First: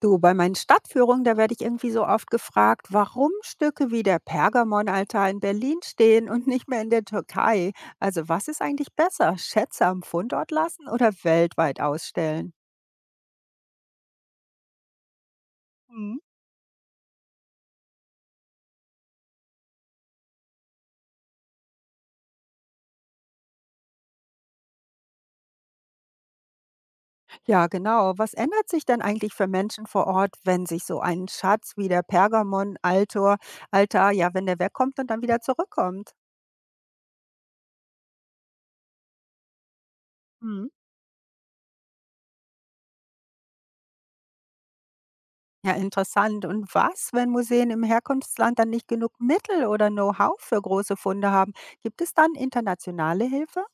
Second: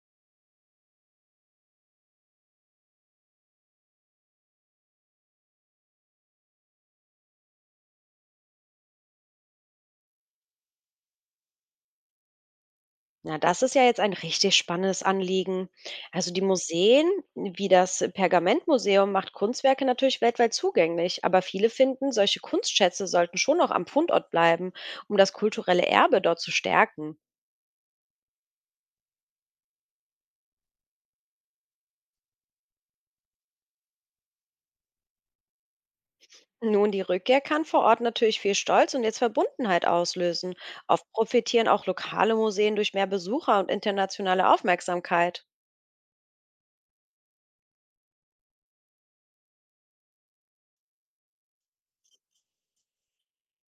Du, bei meinen Stadtführungen, da werde ich irgendwie so oft gefragt, warum Stücke wie der Pergamonaltar in Berlin stehen und nicht mehr in der Türkei. Also was ist eigentlich besser, Schätze am Fundort lassen oder weltweit ausstellen? Na, das ist ja jetzt ein richtig spannendes Anliegen. Mhm. Also die Museen, wie das Pergamentmuseum, macht Kunstwerke natürlich weltweit zugänglich, aber viele finden, solche Kunstschätze sollten schon noch am Fundort bleiben, um das kulturelle Erbe dort zu stärken. Ja, genau. Was ändert sich denn eigentlich für Menschen vor Ort, wenn sich so ein Schatz wie der Pergamonaltar, ja, wenn der wegkommt und dann wieder zurückkommt? Nun, die Rückkehr kann vor Ort natürlich viel Stolz und jetzt Verbundenheit auslösen. Hm. Oft profitieren auch lokale Museen durch mehr Besucher und internationale Aufmerksamkeit. Ja, interessant. Und was, wenn Museen im Herkunftsland dann nicht genug Mittel oder Know-how für große Funde haben? Gibt es dann internationale Hilfe?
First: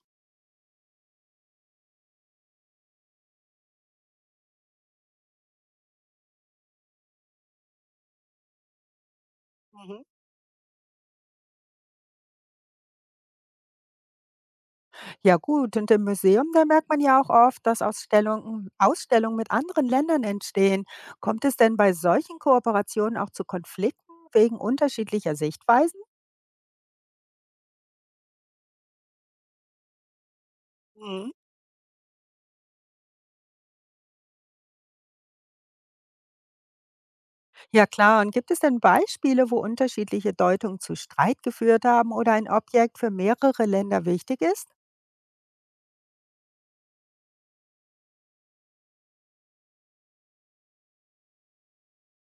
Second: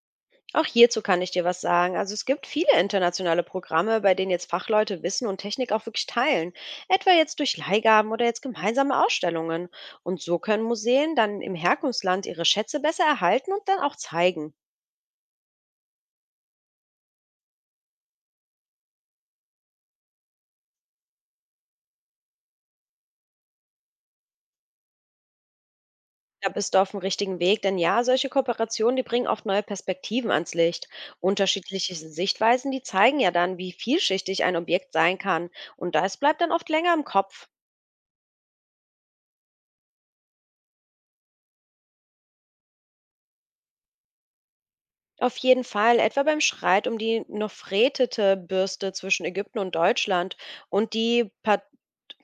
Auch hierzu kann ich dir was sagen. Also es gibt viele internationale Programme, bei denen jetzt Fachleute Wissen und Technik auch wirklich teilen. Etwa jetzt durch Leihgaben oder jetzt gemeinsame Ausstellungen. Mhm. Und so können Museen dann im Herkunftsland ihre Schätze besser erhalten und dann auch zeigen. Ja gut, und im Museum, da merkt man ja auch oft, dass Ausstellungen mit anderen Ländern entstehen. Kommt es denn bei solchen Kooperationen auch zu Konflikten wegen unterschiedlicher Sichtweisen? Da bist du auf dem richtigen Weg, denn ja, solche Kooperationen, die bringen oft neue Perspektiven ans Licht. Mhm. Unterschiedliche Sichtweisen, die zeigen ja dann, wie vielschichtig ein Objekt sein kann. Und das bleibt dann oft länger im Kopf. Ja klar, und gibt es denn Beispiele, wo unterschiedliche Deutungen zu Streit geführt haben oder ein Objekt für mehrere Länder wichtig ist? Auf jeden Fall, etwa beim Streit um die Nofretete-Bürste zwischen Ägypten und Deutschland und die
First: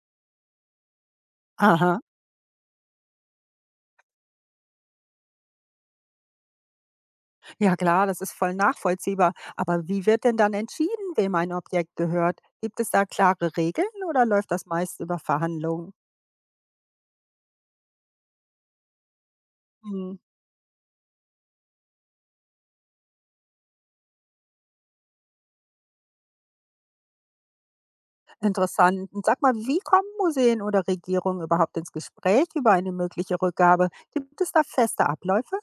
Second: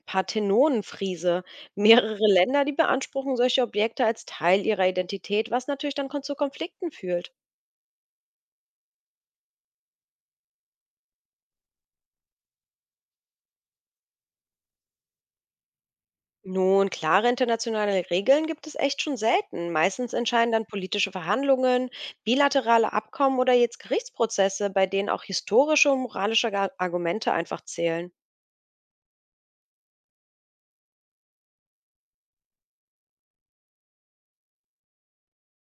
Parthenonenfriese. Aha. Mehrere Länder, die beanspruchen solche Objekte als Teil ihrer Identität, was natürlich dann zu Konflikten führt. Ja klar, das ist voll nachvollziehbar. Aber wie wird denn dann entschieden, wem ein Objekt gehört? Gibt es da klare Regeln oder läuft das meist über Verhandlungen? Nun, klare internationale Regeln gibt es echt schon selten. Meistens Hm, entscheiden dann politische Verhandlungen, bilaterale Abkommen oder jetzt Gerichtsprozesse, bei denen auch historische und moralische Argumente einfach zählen. interessant. Und sag mal, wie kommen Museen oder Regierungen überhaupt ins Gespräch über eine mögliche Rückgabe? Gibt es da feste Abläufe?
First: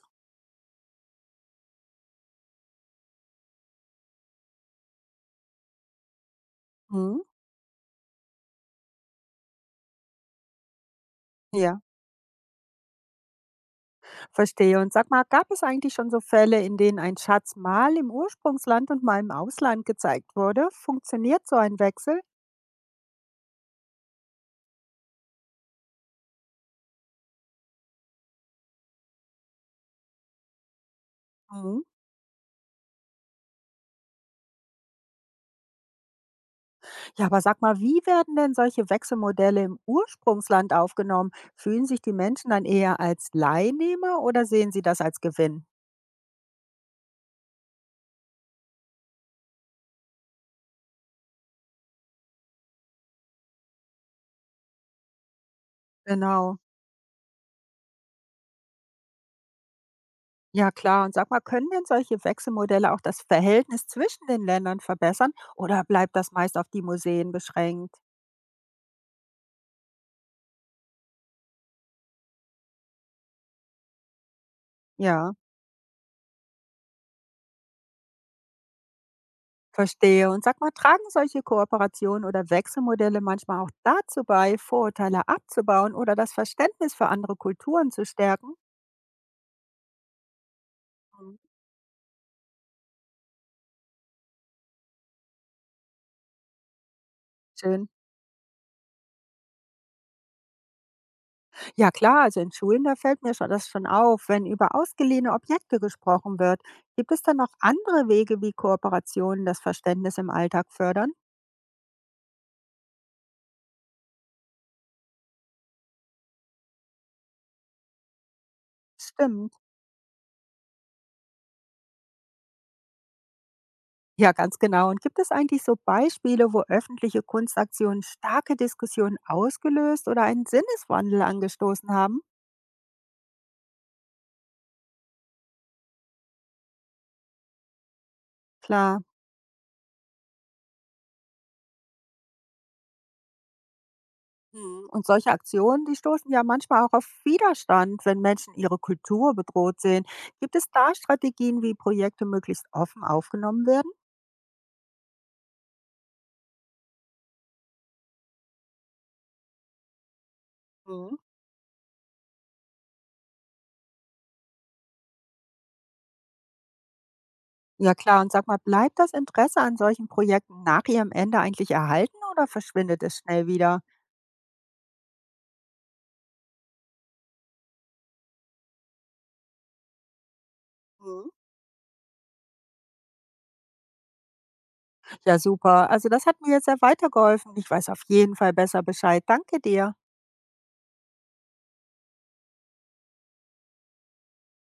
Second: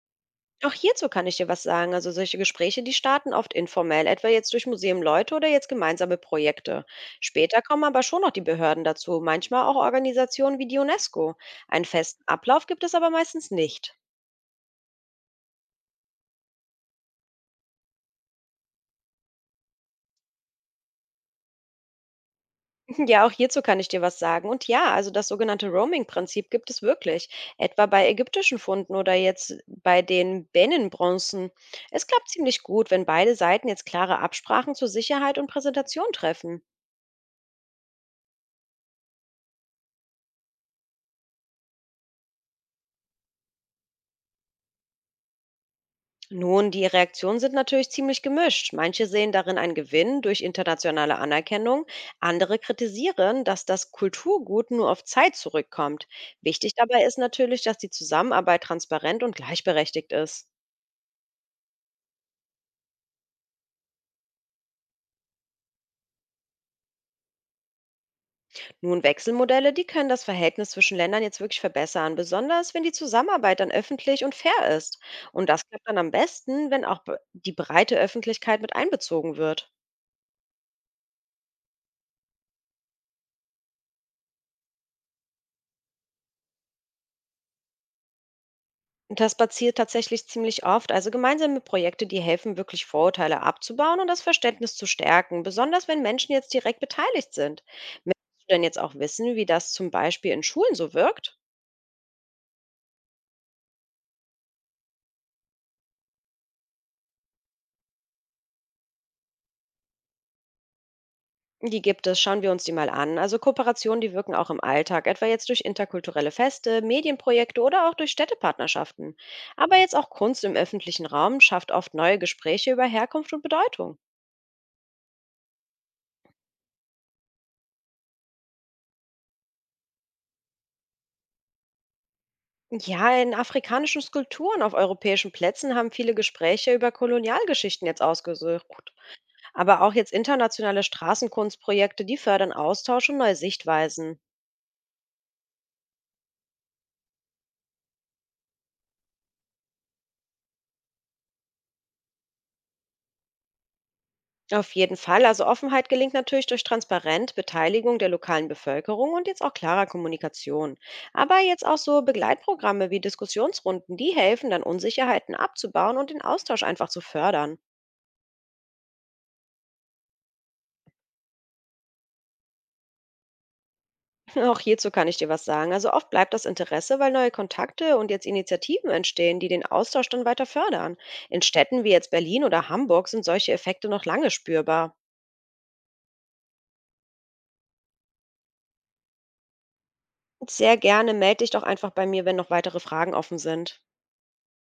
Auch hierzu kann ich dir was sagen. Also solche Gespräche, die starten oft informell, etwa jetzt durch Museum Leute oder jetzt gemeinsame Projekte. Hm, Später kommen aber schon noch die Behörden dazu, manchmal auch Organisationen wie die UNESCO. ja, Einen festen Ablauf gibt es aber meistens nicht. verstehe. Und sag mal, gab es eigentlich schon so Fälle, in denen ein Schatz mal im Ursprungsland und mal im Ausland gezeigt wurde? Funktioniert so ein Wechsel? Ja, auch hierzu kann ich dir was sagen. Und ja, also das sogenannte Roaming-Prinzip gibt es wirklich, etwa bei ägyptischen Funden oder jetzt bei den Benin-Bronzen. Hm. Es klappt ziemlich gut, wenn beide Seiten jetzt klare Absprachen zur Sicherheit und Präsentation treffen. Ja, aber sag mal, wie werden denn solche Wechselmodelle im Ursprungsland aufgenommen? Fühlen sich die Menschen dann eher als Leihnehmer oder sehen sie das als Gewinn? Nun, die Reaktionen sind natürlich ziemlich gemischt. Manche sehen darin einen Gewinn durch internationale Anerkennung, andere kritisieren, dass das Kulturgut nur auf Zeit zurückkommt. Genau. Wichtig dabei ist natürlich, dass die Zusammenarbeit transparent und gleichberechtigt ist. Ja, klar. Und sag mal, können denn solche Wechselmodelle auch das Verhältnis zwischen den Ländern verbessern oder bleibt das meist auf die Museen beschränkt? Nun, Wechselmodelle, die können das Verhältnis zwischen Ländern jetzt wirklich verbessern, besonders wenn die Zusammenarbeit dann öffentlich und fair ist. Ja, Und das klappt dann am besten, wenn auch die breite Öffentlichkeit mit einbezogen wird. verstehe. Und sag mal, tragen solche Kooperationen oder Wechselmodelle manchmal auch dazu bei, Vorurteile abzubauen oder das Verständnis für andere Kulturen zu stärken? Das passiert tatsächlich ziemlich oft. Also Mhm. gemeinsame Projekte, die helfen wirklich Vorurteile abzubauen und das Verständnis zu stärken, besonders wenn Menschen jetzt direkt beteiligt sind. Schön. Willst Du denn jetzt auch wissen, wie das zum Beispiel in Schulen so wirkt? Ja klar, also in Schulen, da fällt mir schon das schon auf. Wenn über ausgeliehene Objekte gesprochen wird, gibt es dann noch andere Wege, wie Kooperationen das Verständnis im Alltag fördern? Die gibt es, schauen wir uns die mal an. Also Kooperationen, die wirken auch im Alltag, etwa jetzt durch interkulturelle Feste, Medienprojekte oder auch durch Städtepartnerschaften. Stimmt. Aber jetzt auch Kunst im öffentlichen Raum schafft oft neue Gespräche über Herkunft und Bedeutung. Ja, ganz genau. Und gibt es eigentlich so Beispiele, wo öffentliche Kunstaktionen starke Diskussionen ausgelöst oder einen Sinneswandel angestoßen haben? Ja, in afrikanischen Skulpturen auf europäischen Plätzen haben viele Gespräche über Kolonialgeschichten jetzt ausgesucht. Klar. Aber auch jetzt internationale Straßenkunstprojekte, die fördern Austausch und neue Sichtweisen. Hm, und solche Aktionen, die stoßen ja manchmal auch auf Widerstand, wenn Menschen ihre Kultur bedroht sehen. Gibt es da Strategien, wie Projekte möglichst offen aufgenommen werden? Auf jeden Fall. Also Offenheit gelingt natürlich durch Transparenz, Beteiligung der lokalen Bevölkerung und jetzt auch klarer Kommunikation. Mhm. Aber jetzt auch so Begleitprogramme wie Diskussionsrunden, die helfen dann Unsicherheiten abzubauen und den Austausch einfach zu fördern. Ja klar, und sag mal, bleibt das Interesse an solchen Projekten nach ihrem Ende eigentlich erhalten oder verschwindet es schnell wieder? Auch hierzu kann ich dir was sagen. Also oft bleibt das Interesse, weil neue Kontakte und jetzt Initiativen entstehen, die den Austausch dann weiter fördern. Mhm. In Städten wie jetzt Berlin oder Hamburg sind solche Effekte noch lange spürbar. Ja, super. Also das hat mir jetzt sehr weitergeholfen. Ich weiß auf jeden Fall besser Bescheid. Danke dir. Sehr gerne melde dich doch einfach bei mir, wenn noch weitere Fragen offen sind.